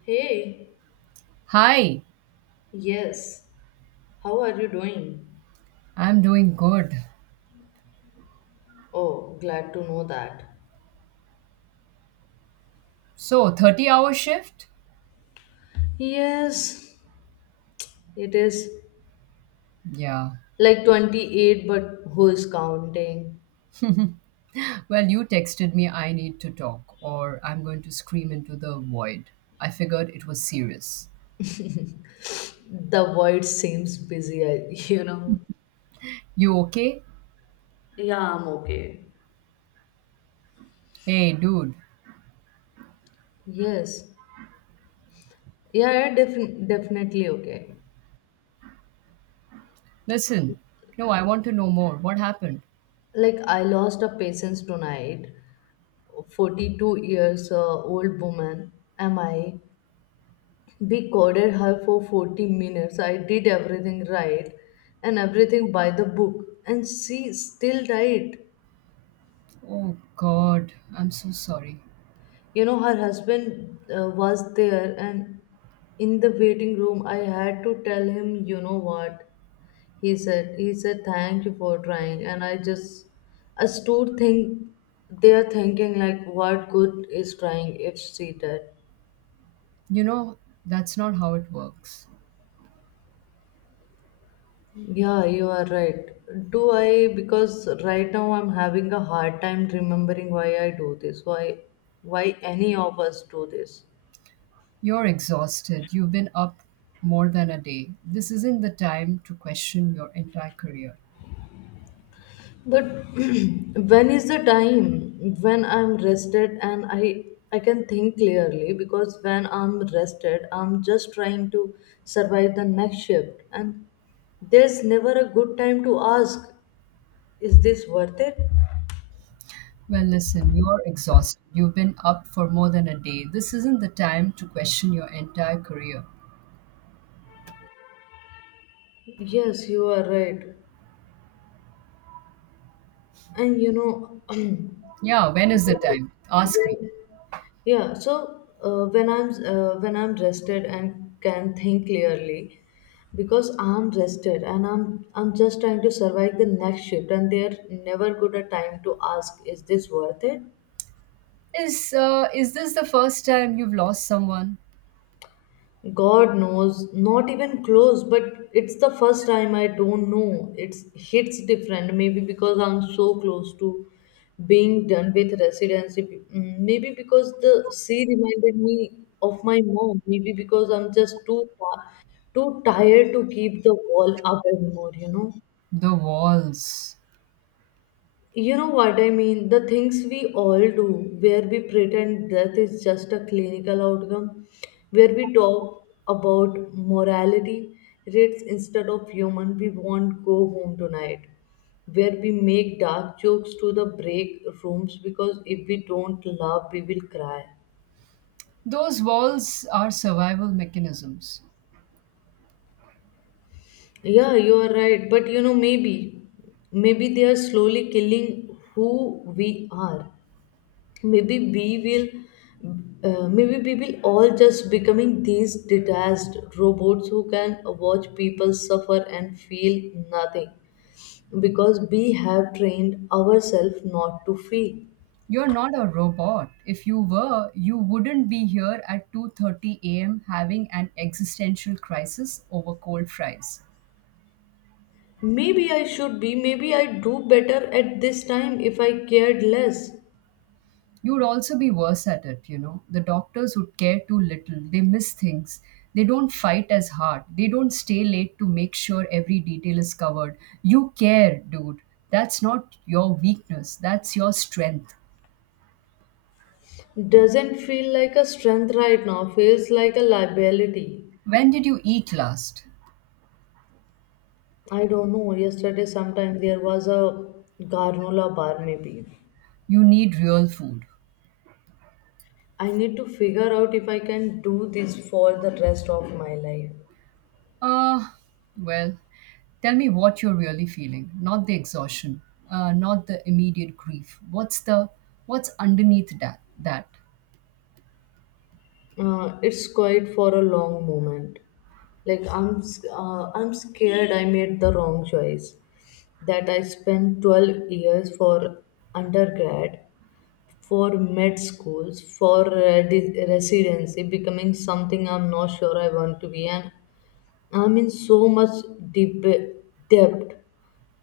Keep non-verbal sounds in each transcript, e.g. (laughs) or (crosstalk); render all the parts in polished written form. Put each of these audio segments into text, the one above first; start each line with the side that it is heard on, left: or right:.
left: Hey,
right: Hi,
left: yes. How are you doing?
right: I'm doing good.
left: Oh, glad to know that.
right: So, 30-hour shift?
left: Yes, it is
right: Yeah.
left: like 28, but who is counting?
right: Well, you texted me I need to talk or I'm going to scream into the void. I figured it was serious.
left: The world seems busy, I- (laughs) you know.
right: You okay?
left: Yeah, I'm okay.
right: Hey, dude,
left: Yes. Yeah, yeah, definitely okay.
right: listen. No, I want to know more. What happened?
left: Like, I lost a patient tonight. 42 years old woman am I we coded her for 40 minutes. I did everything right and everything by the book, and she still died.
right: Oh, God, I'm so sorry.
left: You know, her husband was there, and in the waiting room, I had to tell him, you know what he said. He said, "Thank you for trying." And I just, I stood think, there thinking, like, what good is trying if she did?
right: You know, that's not how it works.
left: Yeah, you are right. Because right now I'm having a hard time remembering why I do this, why any of us do this.
right: You're exhausted. You've been up more than a day. This isn't the time to question your entire career.
left: But (clears throat) when is the time when I'm rested and I can think clearly? Because when I'm rested, I'm just trying to survive the next shift, and there's never a good time to ask, is this worth it?
right: Well, listen, you're exhausted. You've been up for more than a day. This isn't the time to question your entire career.
left: Yes, you are right. And
right: Yeah, when is the time? Ask me.
left: when, yeah, when I'm rested and can think clearly because I'm rested and I'm just trying to survive the next shift, and they're never good a time to ask, is this worth it?
right: Is this the first time you've lost someone?
left: God knows, not even close, but it's the first time I don't know. It's hits different, maybe because I'm so close to being done with residency. Maybe because the sea reminded me of my mom. Maybe because I'm just too tired to keep the wall up anymore, you know.
right: The walls.
left: You know what I mean? The things we all do, where we pretend death is just a clinical outcome, where we talk about morality rates instead of human, we won't go home tonight, where we make dark jokes to the break rooms because if we don't laugh, we will cry.
right: Those walls are survival mechanisms.
left: Yeah, you are right. But you know, maybe they are slowly killing who we are. maybe we will Maybe we will all just becoming these detached robots who can watch people suffer and feel nothing because we have trained ourselves not to feel.
right: You're not a robot. If you were, you wouldn't be here at 2:30 a.m. having an existential crisis over cold fries.
left: Maybe I do better at this time if I cared less.
right: You'd also be worse at it. You know, the doctors would care too little, they miss things, they don't fight as hard, they don't stay late to make sure every detail is covered. You care, dude. That's not your weakness, that's your strength.
left: Doesn't feel like a strength right now, feels like a liability.
right: When did you eat last?
left: I don't know, yesterday sometime. There was a garnola bar maybe.
right: You need real food.
left: I need to figure out if I can do this for the rest of my life.
right: Ah, well, tell me what you're really feeling, not the exhaustion, not the immediate grief. What's the what's underneath that?
left: It's quiet for a long moment. Like I'm scared I made the wrong choice. That I spent 12 years for undergrad, for med schools, for residency, becoming something I'm not sure I want to be, and I'm in so much deep debt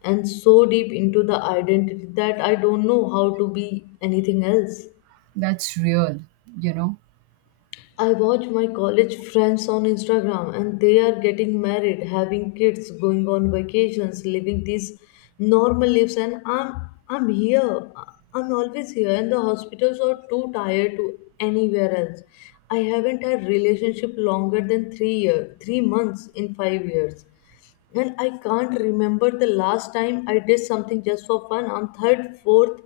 left: and so deep into the identity that I don't know how to be anything else.
right: That's real, you know.
left: I watch my college friends on Instagram and they are getting married, having kids, going on vacations, living these normal lives, and I'm here. I'm always here and the hospitals are too tired to anywhere else. I haven't had relationship longer than 3 year, 3 months in 5 years. And I can't remember the last time I did something just for fun. I'm third, fourth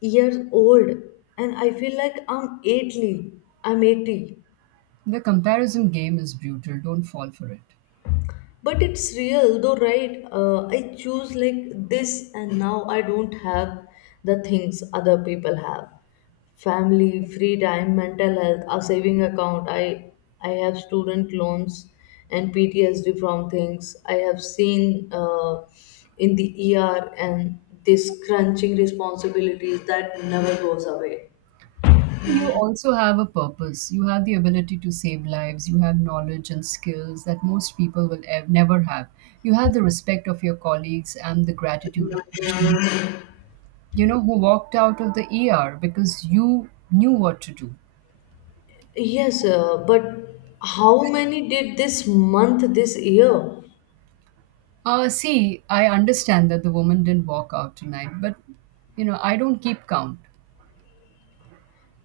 left: years old, and I feel like I'm 80. I'm 80.
right: The comparison game is brutal. Don't fall for it.
left: But it's real though, right? I choose like this and now I don't have the things other people have: family, free time, mental health, a saving account. I have student loans and PTSD from things I have seen in the ER, and this crunching responsibilities that never goes away.
right: You also have a purpose. You have the ability to save lives. You have knowledge and skills that most people will never have. You have the respect of your colleagues and the gratitude of patients, you know, who walked out of the ER because you knew what to do.
left: Yes, but how many did this month, this year?
right: See, I understand that the woman didn't walk out tonight, but, you know, I don't keep count.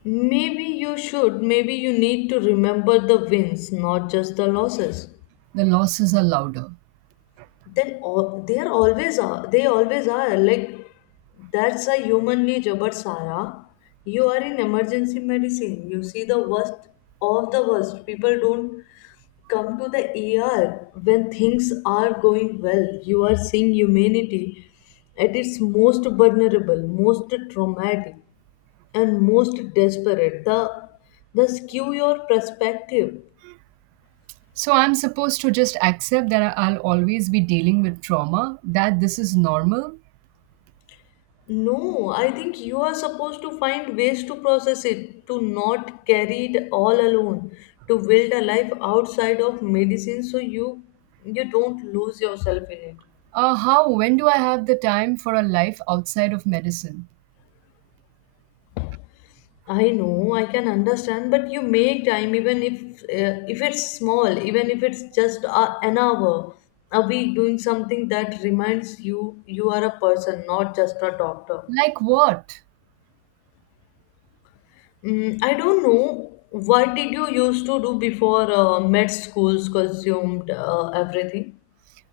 left: Maybe you should. Maybe you need to remember the wins, not just the losses.
right: The losses are louder.
left: They are always are. They always are. Like that's a human nature. But Sarah, you are in emergency medicine. You see the worst of the worst. People don't come to the ER when things are going well. You are seeing humanity at its most vulnerable, most traumatic, and most desperate. The skew your perspective.
right: So I'm supposed to just accept that I'll always be dealing with trauma, that this is normal.
left: No, I think you are supposed to find ways to process it, to not carry it all alone, to build a life outside of medicine so you don't lose yourself in it.
right: When do I have the time for a life outside of medicine?
left: I know, I can understand, but you make time even if it's small, even if it's just a, an hour a week doing something that reminds you you are a person, not just a doctor.
right: Like what?
left: Mm, I don't know. What did you used to do before med schools consumed everything?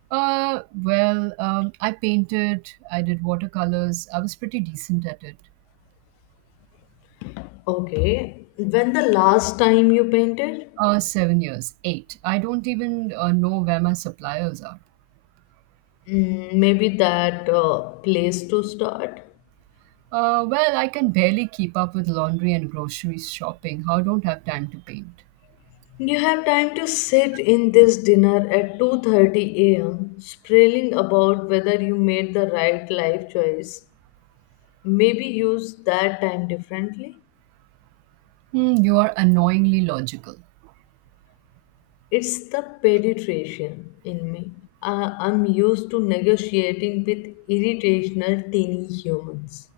right: Well, I painted, I did watercolors, I was pretty decent at it.
left: Okay. When the last time you painted?
right: 7 years, eight. I don't even know where my suppliers are.
left: Mm, maybe that place to start.
right: Well, I can barely keep up with laundry and grocery shopping. How don't have time to paint?
left: You have time to sit in this dinner at 2:30 a.m. spraying about whether you made the right life choice. Maybe use that time differently.
right: Hmm, you are annoyingly logical.
left: It's the pediatrician in me. I'm used to negotiating with irritational teeny humans.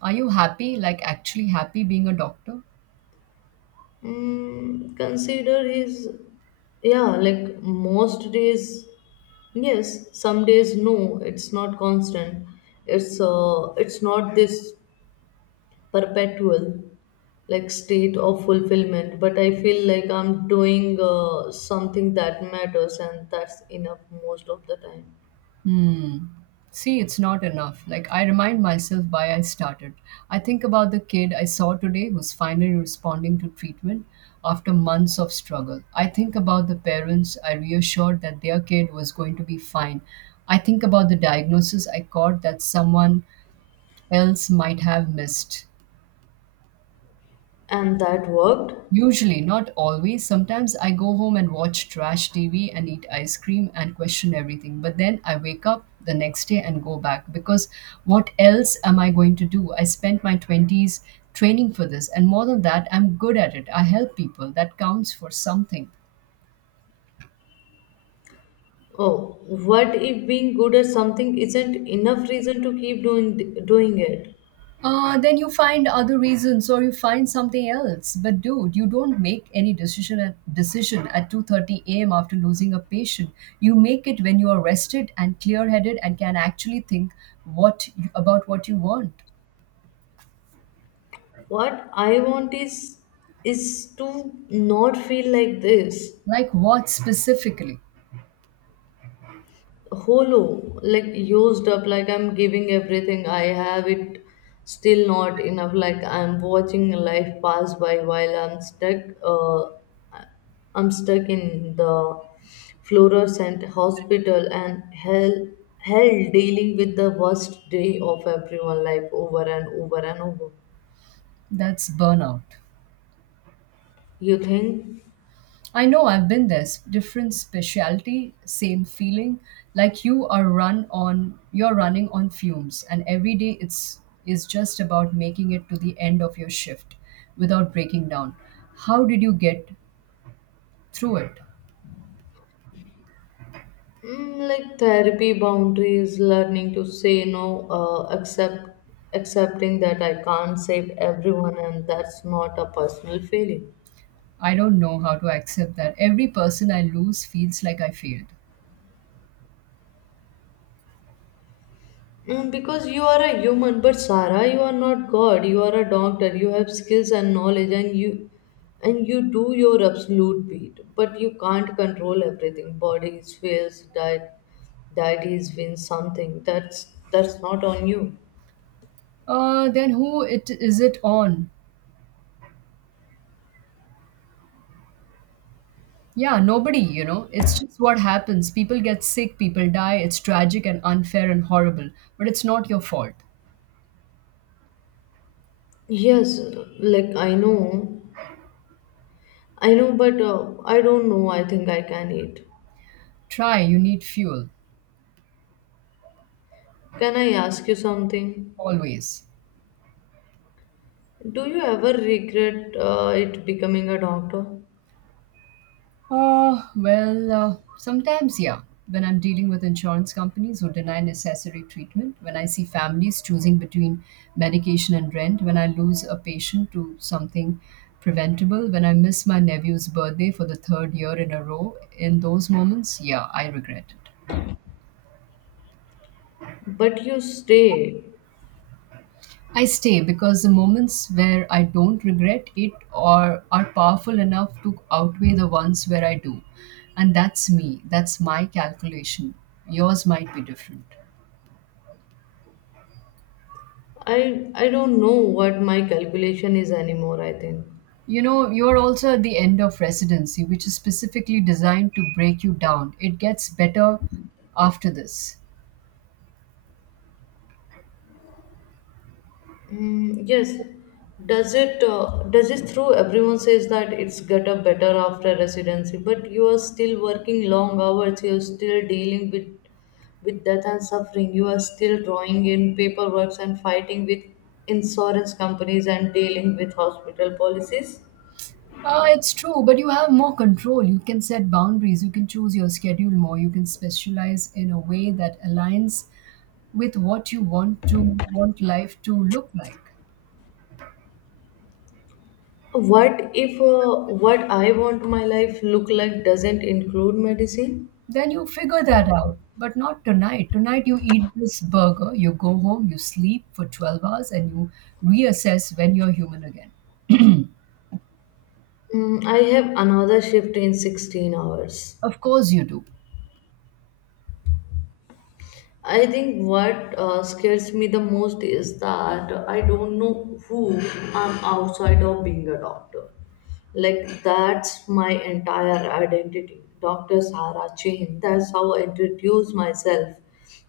right: Are you happy, like actually happy being a doctor?
left: Mm, consider his, yeah, like most days, yes, some days no. It's not constant. It's not this perpetual like state of fulfillment. But I feel like I'm doing something that matters, and that's enough most of the time.
right: Hmm. See, it's not enough. Like, I remind myself why I started. I think about the kid I saw today who's finally responding to treatment after months of struggle. I think about the parents I reassured that their kid was going to be fine. I think about the diagnosis I caught that someone else might have missed.
left: And that worked.
right: Usually, not always. Sometimes I go home and watch trash TV and eat ice cream and question everything. But then I wake up the next day and go back because what else am I going to do? I spent my 20s training for this, and more than that, I'm good at it. I help people. That counts for something.
left: Oh, what if being good at something isn't enough reason to keep doing it?
right: Then you find other reasons or you find something else. But dude, you don't make any decision at 2:30 a.m. after losing a patient. You make it when you are rested and clear-headed and can actually think about what you want.
left: What I want is to not feel like this.
right: Like what specifically?
left: Hollow, like used up, like I'm giving everything I have it still not enough, like I'm watching life pass by while I'm stuck in the fluorescent hospital and hell dealing with the worst day of everyone life over and over and over.
right: That's burnout.
left: You think?
right: I know, I've been there. Different specialty, same feeling. Like you you're running on fumes, and every day it's is just about making it to the end of your shift without breaking down. How did you get through it?
left: Mm, like therapy, boundaries, learning to say no, accepting that I can't save everyone, and that's not a personal failing.
right: I don't know how to accept that. Every person I lose feels like I failed.
left: Mm, because you are a human, but Sarah, you are not God. You are a doctor. You have skills and knowledge, and you do your absolute beat. But you can't control everything. Bodies fails, diet, deities win something. That's not on you.
right: Then who it is it on? Yeah, nobody, you know. It's just what happens. People get sick, people die. It's tragic and unfair and horrible, but it's not your fault.
left: Yes, like I know, but I don't know. I think I can eat.
right: Try, you need fuel,
left: Can I ask you something?
right: always.
left: Do you ever regret it becoming a doctor?
right: Oh, well, sometimes, yeah. When I'm dealing with insurance companies who deny necessary treatment, when I see families choosing between medication and rent, when I lose a patient to something preventable, when I miss my nephew's birthday for the third year in a row, in those moments, yeah, I regret it.
left: But you stay.
right: I stay because the moments where I don't regret it or are powerful enough to outweigh the ones where I do. And that's me. That's my calculation. Yours might be different.
left: I don't know what my calculation is anymore, I think.
right: You know, you're also at the end of residency, which is specifically designed to break you down. It gets better after this.
left: Mm, yes. Does it through? Everyone says that it's got up better after residency, but you are still working long hours. You are still dealing with death and suffering. You are still drawing in paperwork and fighting with insurance companies and dealing with hospital policies.
right: It's true, but you have more control. You can set boundaries. You can choose your schedule more. You can specialize in a way that aligns with what you want life to look like.
left: What if what I want my life look like doesn't include medicine?
right: Then you figure that out, but not tonight. Tonight you eat this burger, you go home, you sleep for 12 hours, and you reassess when you're human again.
left: Mm, I have another shift in 16 hours.
right: Of course you do.
left: I think what scares me the most is that I don't know who I'm outside of being a doctor. Like, that's my entire identity. Dr. Sarah Chain. That's how I introduce myself.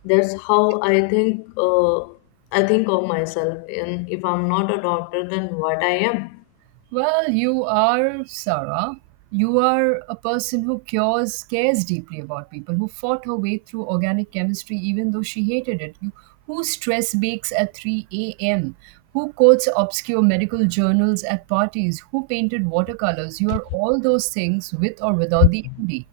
left: That's how I think. I think of myself, and if I'm not a doctor, then what I am.
right: Well, you are Sarah. You are a person who cares deeply about people, who fought her way through organic chemistry even though she hated it, you, who stress bakes at 3 a.m., who quotes obscure medical journals at parties, who painted watercolors. You are all those things with or without the MD.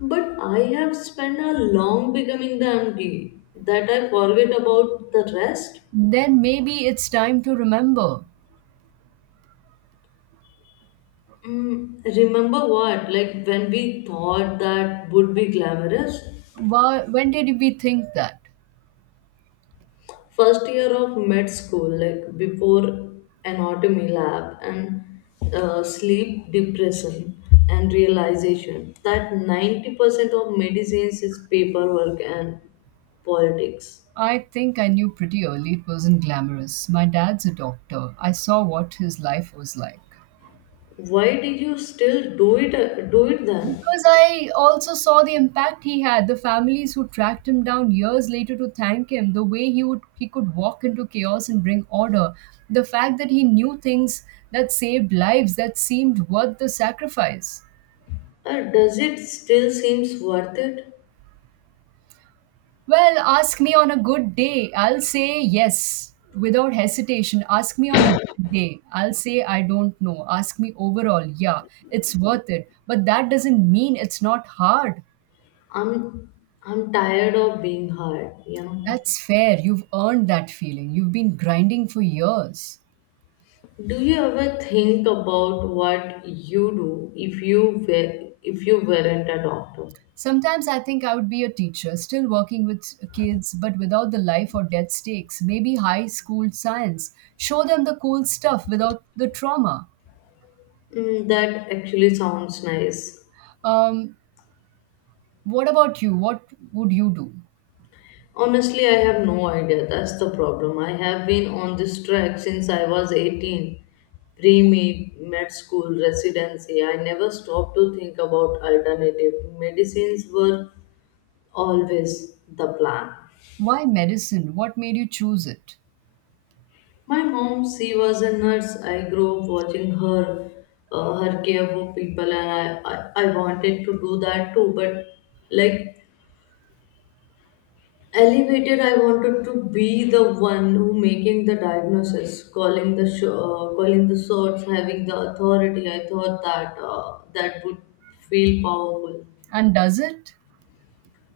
left: But I have spent a long becoming the MD that I forget about the rest.
right: Then maybe it's time to remember.
left: Mm, remember what? Like when we thought that would be glamorous,
right: Why, when did we think that?
left: first year of med school, like before anatomy lab and sleep depression and realization that 90% of medicines is paperwork and politics.
right: I think I knew pretty early it wasn't glamorous. My dad's a doctor. I saw what his life was like.
left: Why did you still do it? Do it then?
right: Because I also saw the impact he had, the families who tracked him down years later to thank him, the way he could walk into chaos and bring order, the fact that he knew things that saved lives that seemed worth the sacrifice.
left: Does it still seems worth it?
right: Well, ask me on a good day. I'll say yes without hesitation. Ask me on a bad day. I'll say I don't know. Ask me overall. Yeah, it's worth it. But that doesn't mean it's not hard.
left: I'm I'm tired of being hard, you know.
right: That's fair. You've earned that feeling. You've been grinding for years.
left: Do you ever think about what you do if you were if you weren't a doctor?
right: Sometimes I think I would be a teacher, still working with kids, but without the life or death stakes. Maybe high school science. Show them the cool stuff without the trauma.
left: Mm, that actually sounds nice.
right: Um, what about you? What would you do?
left: Honestly, I have no idea. That's the problem. I have been on this track since I was 18. Pre-med, med school, residency. I never stopped to think about alternative medicines were always the plan.
right: Why medicine? What made you choose it?
left: My mom, she was a nurse. I grew up watching her, her care for people, and I wanted to do that too. But like elevated, I wanted to be the one who making the diagnosis, calling the calling the shots, having the authority. I thought that would feel powerful.
right: And does it?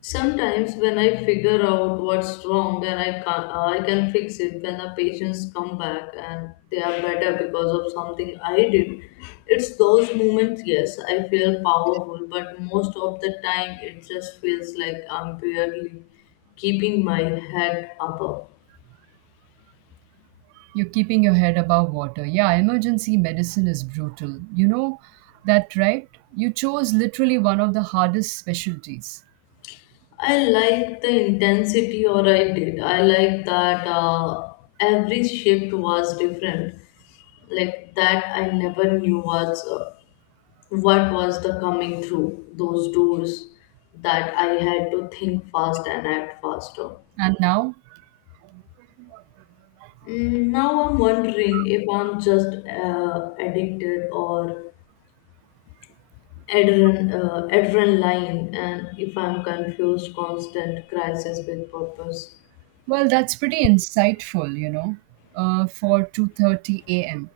left: Sometimes when I figure out what's wrong and I can fix it, when the patients come back and they are better because of something I did. It's those moments, yes, I feel powerful, but most of the time it just feels like I'm barely keeping my head above.
right: You're keeping your head above water. Yeah, emergency medicine is brutal. You know that, right? You chose literally one of the hardest specialties.
left: I like the intensity, or I did. I like that every shift was different, like that I never knew was what was the coming through those doors, that I had to think fast and act faster?
right: And now?
left: Mm, now I'm wondering if I'm just addicted or adrenaline, and if I'm confused, constant crisis with purpose.
right: Well, that's pretty insightful, you know, for 2:30 a.m.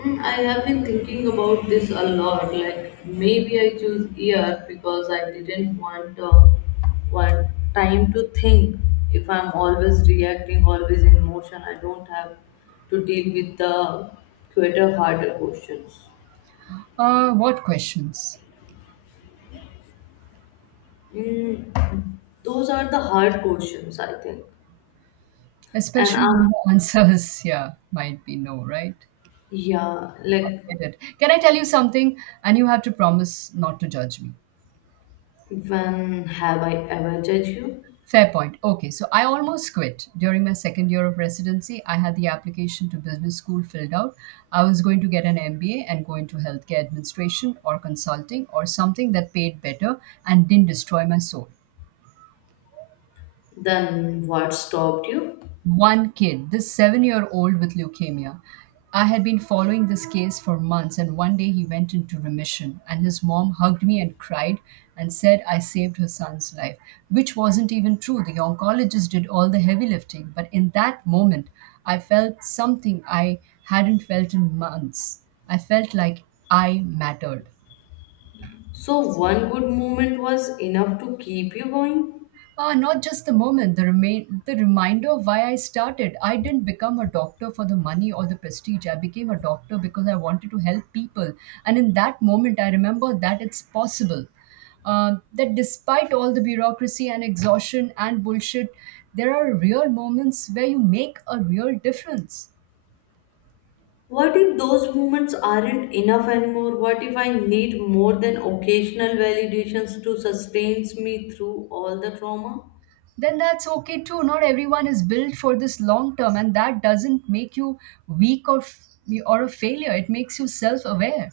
left: Mm, I have been thinking about this a lot. Like maybe I choose year because I didn't want want time to think. If I'm always reacting, always in motion, I don't have to deal with the quicker, harder questions.
right: What questions?
left: Mm, those are the hard questions, I think. And
right: Especially
left: I'm
right: when the answers, (laughs) yeah, might be no, right?
left: yeah, like
right: I get it. Can I tell you something? And you have to promise not to judge me.
left: when have I ever judged you?
right: Fair point. Okay, so I almost quit. During my second year of residency, I had the application to business school filled out. I was going to get an MBA and go into healthcare administration or consulting or something that paid better and didn't destroy my soul.
left: Then what stopped you?
right: One kid, this 7 year old with leukemia. I had been following this case for months, and one day he went into remission. And his mom hugged me and cried and said I saved her son's life, which wasn't even true. The oncologist did all the heavy lifting, but in that moment, I felt something I hadn't felt in months. I felt like I mattered.
left: So, one good moment was enough to keep you going?
right: Not just the moment, the remain the reminder of why I started. I didn't become a doctor for the money or the prestige. I became a doctor because I wanted to help people. And in that moment, I remember that it's possible. That despite all the bureaucracy and exhaustion and bullshit, there are real moments where you make a real difference.
left: What if those moments aren't enough anymore? What if I need more than occasional validations to sustain me through all the trauma?
right: Then that's okay too. Not everyone is built for this long term, and that doesn't make you weak or a failure. It makes you self aware.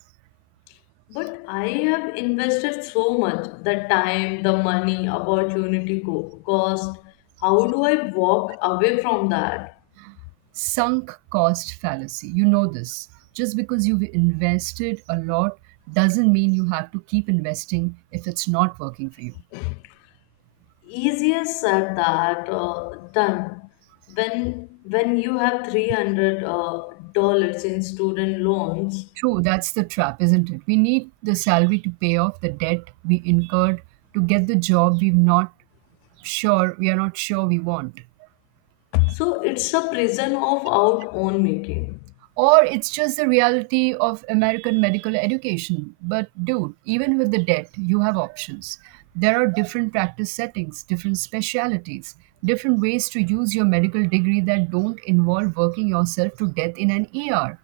left: But I have invested so much the time, the money, opportunity cost. How do I walk away from that?
right: Sunk cost fallacy. You know this. Just because you've invested a lot doesn't mean you have to keep investing if it's not working for you.
left: Easier said that done when you have 300 dollars in student loans.
right: True, that's the trap, isn't it? We need the salary to pay off the debt we incurred to get the job we are not sure we want.
left: So it's a prison of our own making.
right: Or it's just the reality of American medical education. But dude, even with the debt, you have options. There are different practice settings, different specialities, different ways to use your medical degree that don't involve working yourself to death in an ER.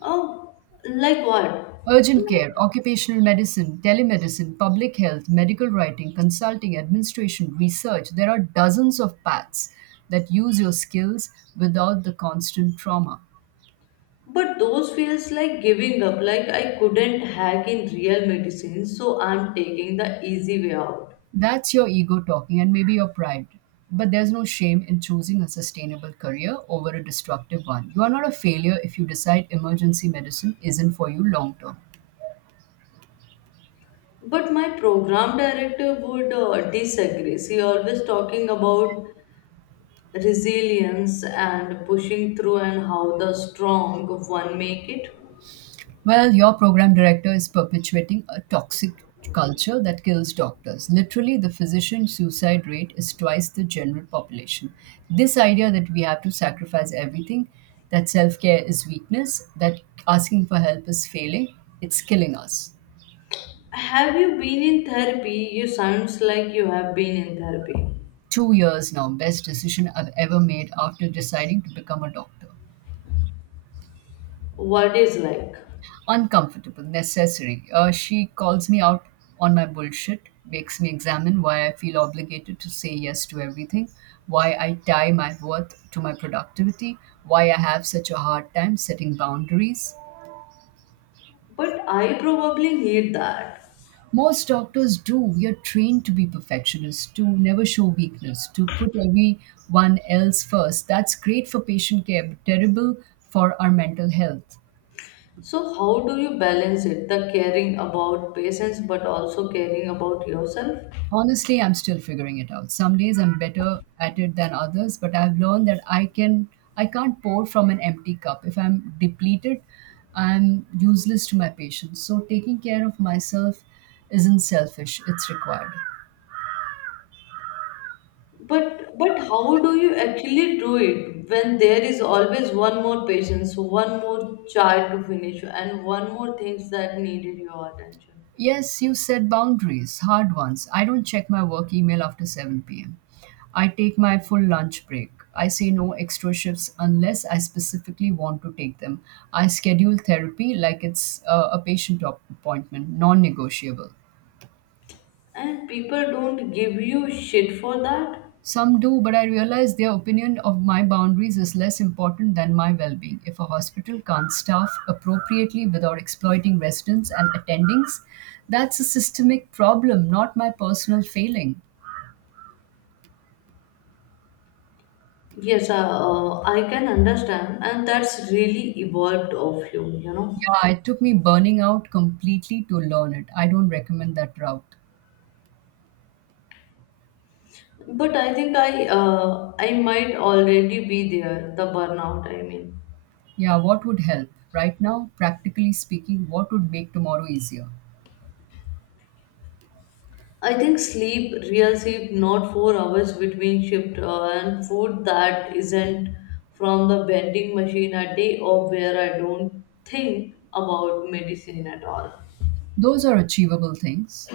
left: Oh, like what?
right: Urgent
left: Like,
right: care, occupational medicine, telemedicine, public health, medical writing, consulting, administration, research. There are dozens of paths that use your skills without the constant trauma.
left: but those feels like giving up. Like I couldn't hack in real medicine, so I'm taking the easy way out.
right: That's your ego talking, and maybe your pride. But there's no shame in choosing a sustainable career over a destructive one. You are not a failure if you decide emergency medicine isn't for you long term.
left: But my program director would disagree. She always talking about resilience and pushing through and how the strong one make it.
right: Well, your program director is perpetuating a toxic culture that kills doctors. Literally, the physician suicide rate is twice the general population. This idea that we have to sacrifice everything, that self care is weakness, that asking for help is failing, it's killing us.
left: Have you been in therapy? You sounds like you have been in therapy.
right: 2 years now, best decision I've ever made after deciding to become a doctor.
left: What is like?
right: Uncomfortable, necessary. She calls me out on my bullshit, makes me examine why I feel obligated to say yes to everything, why I tie my worth to my productivity, why I have such a hard time setting boundaries.
left: But I probably need that.
right: Most doctors do. We are trained to be perfectionists, to never show weakness, to put everyone else first. That's great for patient care, but terrible for our mental health.
left: So, how do you balance it? The caring about patients, but also caring about yourself.
right: Honestly, I'm still figuring it out. Some days I'm better at it than others, but I've learned that I can't pour from an empty cup. If I'm depleted, I'm useless to my patients. So taking care of myself isn't selfish, it's required.
left: But how do you actually do it when there is always one more patient, so one more chart to finish, and one more things that needed your attention,
right: Yes, you set boundaries, hard ones. I don't check my work email after 7 p.m. I take my full lunch break. I say no extra shifts unless I specifically want to take them. I schedule therapy like it's a patient appointment, non negotiable.
left: and people don't give you shit for that?
right: Some do, but I realize their opinion of my boundaries is less important than my well being. If a hospital can't staff appropriately without exploiting residents and attendings, that's a systemic problem, not my personal failing.
left: Yes, I can understand, and that's really evolved of you, you know.
right: Yeah, it took me burning out completely to learn it. I don't recommend that route.
left: But I think I might already be there, the burnout, I mean.
right: Yeah, what would help? Right now, practically speaking, what would make tomorrow easier?
left: I think sleep, real sleep, not 4 hours between shift and food that isn't from the vending machine a day or where I don't think about medicine at all.
right: Those are achievable things.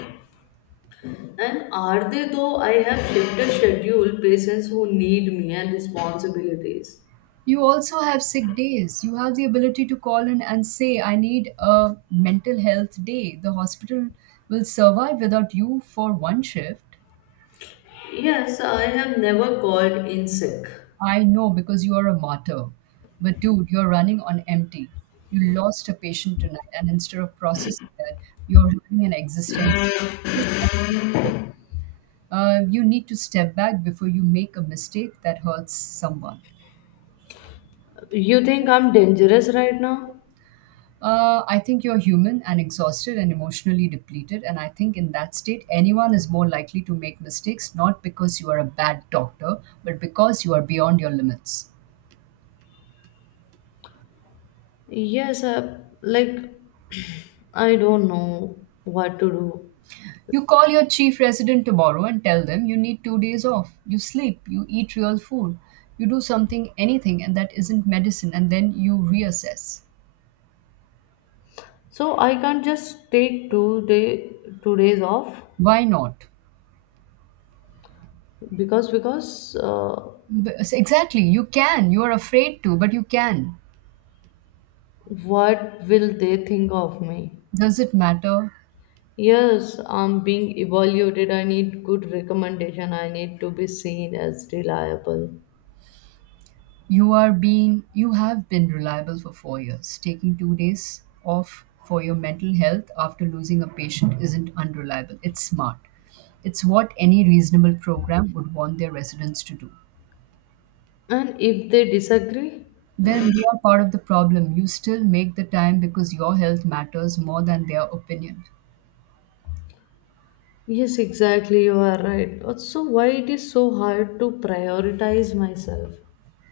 left: And are they though I have shifted schedule patients who need me and responsibilities?
right: You also have sick days. You have the ability to call in and say, I need a mental health day. The hospital will survive without you for one shift.
left: Yes, I have never called in sick.
right: I know because you are a martyr. But dude, you're running on empty. You lost a patient tonight, and instead of processing that, you're having an existential crisis. You need to step back before you make a mistake that hurts someone.
left: You think I'm dangerous right now?
right: I think you're human and exhausted and emotionally depleted. And I think in that state, anyone is more likely to make mistakes, not because you are a bad doctor, but because you are beyond your limits.
left: Yes, like I don't know what to do.
right: You call your chief resident tomorrow and tell them you need 2 days off. You sleep, you eat real food, you do something, anything, and that isn't medicine, and then you reassess.
left: So I can't just take two day 2 days off
right: Why not?
left: because
right: Exactly, you can. You are afraid to, but you can.
left: what will they think of me?
right: Does it matter?
left: Yes, I'm being evaluated. I need good recommendation. I need to be seen as reliable.
right: You have been reliable for 4 years. Taking 2 days off for your mental health after losing a patient isn't unreliable, it's smart. It's what any reasonable program would want their residents to do.
left: And if they disagree,
right: Then they are part of the problem. You still make the time because your health matters more than their opinion.
left: yes, exactly, you are right. So why it is so hard to prioritize myself?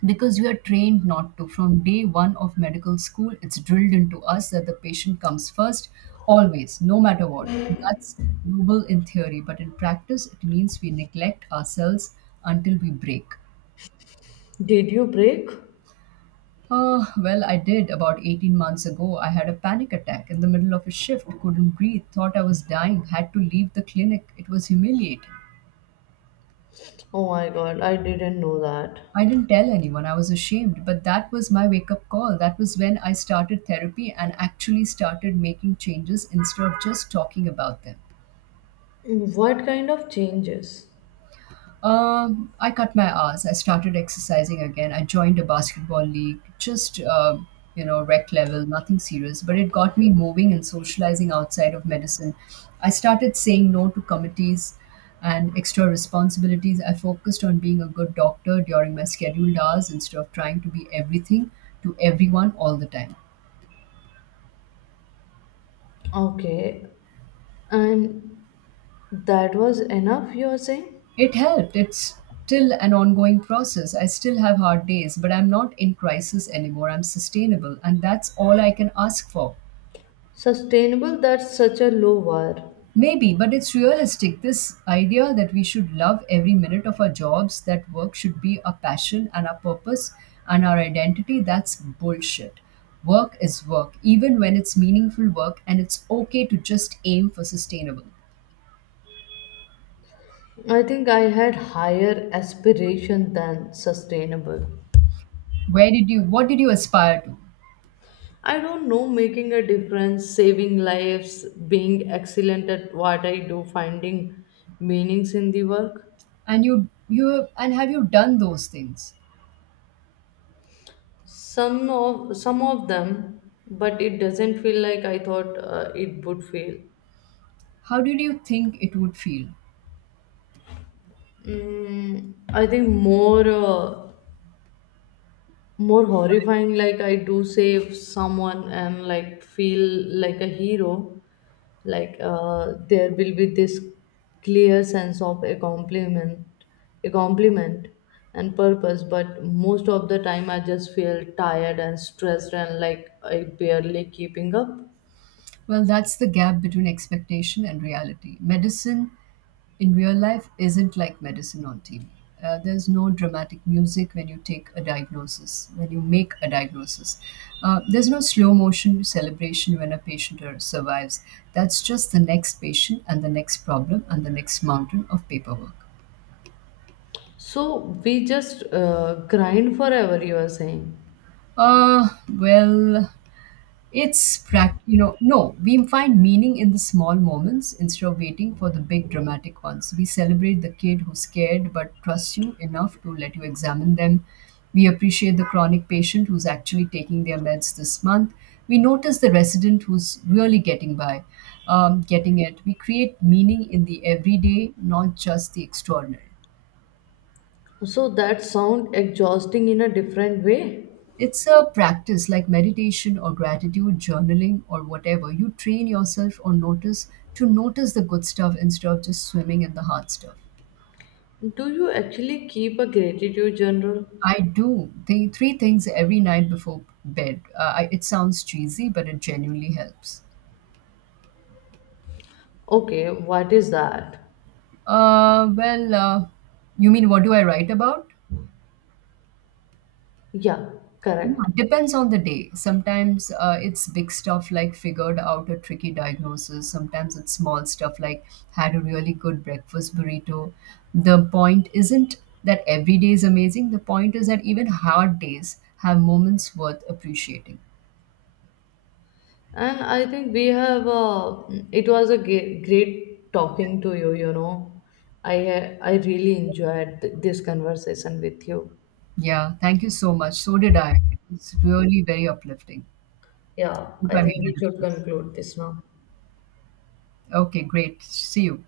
right: Because we are trained not to. From day one of medical school, it's drilled into us that the patient comes first, always, no matter what. And that's noble in theory, but in practice, it means we neglect ourselves until we break.
left: Did you break?
right: I did about 18 months ago. I had a panic attack in the middle of a shift, couldn't breathe, thought I was dying, had to leave the clinic. It was humiliating.
left: Oh my god, I didn't know that.
right: I didn't tell anyone, I was ashamed, but that was my wake up call. That was when I started therapy and actually started making changes instead of just talking about them.
left: What kind of changes?
right: I cut my hours. I started exercising again. I joined a basketball league, just rec level, nothing serious, but it got me moving and socializing outside of medicine. I started saying no to committees and extra responsibilities. I focused on being a good doctor during my scheduled hours instead of trying to be everything to everyone all the time.
left: Okay, and that was enough, you're saying?
right: It helped. It's still an ongoing process. I still have hard days, but I'm not in crisis anymore. I'm sustainable, and that's all I can ask for.
left: Sustainable, that's such a low bar.
right: Maybe, but it's realistic. This idea that we should love every minute of our jobs, that work should be our passion and our purpose and our identity, that's bullshit. Work is work, even when it's meaningful work, and it's okay to just aim for sustainable.
left: I think I had higher aspiration than sustainable.
right: What did you aspire to?
left: I don't know making a difference, saving lives, being excellent at what I do, finding meanings in the work.
right: And have you done those things?
left: Some of them, but it doesn't feel like I thought it would feel.
right: How did you think it would feel?
left: Mm, I think more horrifying. Like I do save someone and like feel like a hero. Like there will be this clear sense of a compliment and purpose. But most of the time, I just feel tired and stressed and like I barely keeping up.
right: Well, that's the gap between expectation and reality. Medicine in real life isn't like medicine on TV. There's no dramatic music when you take a diagnosis, When you make a diagnosis. There's no slow motion celebration when a patient survives. That's just the next patient and the next problem and the next mountain of paperwork.
left: So we just grind forever. You are saying.
right: Uh, well, It's prac you know, No, we find meaning in the small moments instead of waiting for the big dramatic ones. We celebrate the kid who's scared but trusts you enough to let you examine them. We appreciate the chronic patient who's actually taking their meds this month. We notice the resident who's really getting it. We create meaning in the everyday, not just the extraordinary.
left: So that sound exhausting in a different way.
right: It's a practice like meditation or gratitude journaling or whatever. You train yourself or notice to notice the good stuff instead of just swimming in the hard stuff.
left: Do you actually keep a gratitude journal?
right: I do the 3 things every night before bed. It sounds cheesy, but it genuinely helps.
left: Okay, what is that?
right: Uh, well, uh, you mean what do I write about?
left: Yeah,
right: Yeah,
left: correct.
right: depends on the day. Sometimes it's big stuff like figured out a tricky diagnosis. Sometimes it's small stuff like had a really good breakfast burrito. The point isn't that every day is amazing. The point is that even hard days have moments worth appreciating.
left: And I think we have it was a great talking to you, you know. I really enjoyed this conversation with you.
right: Yeah, thank you so much. So did I. It's really very uplifting.
left: Yeah,
right: Hope
left: I
right: I
left: think
right: made
left: we
right: a
left: should
right: difference.
left: conclude this now.
right: Okay, great. See you.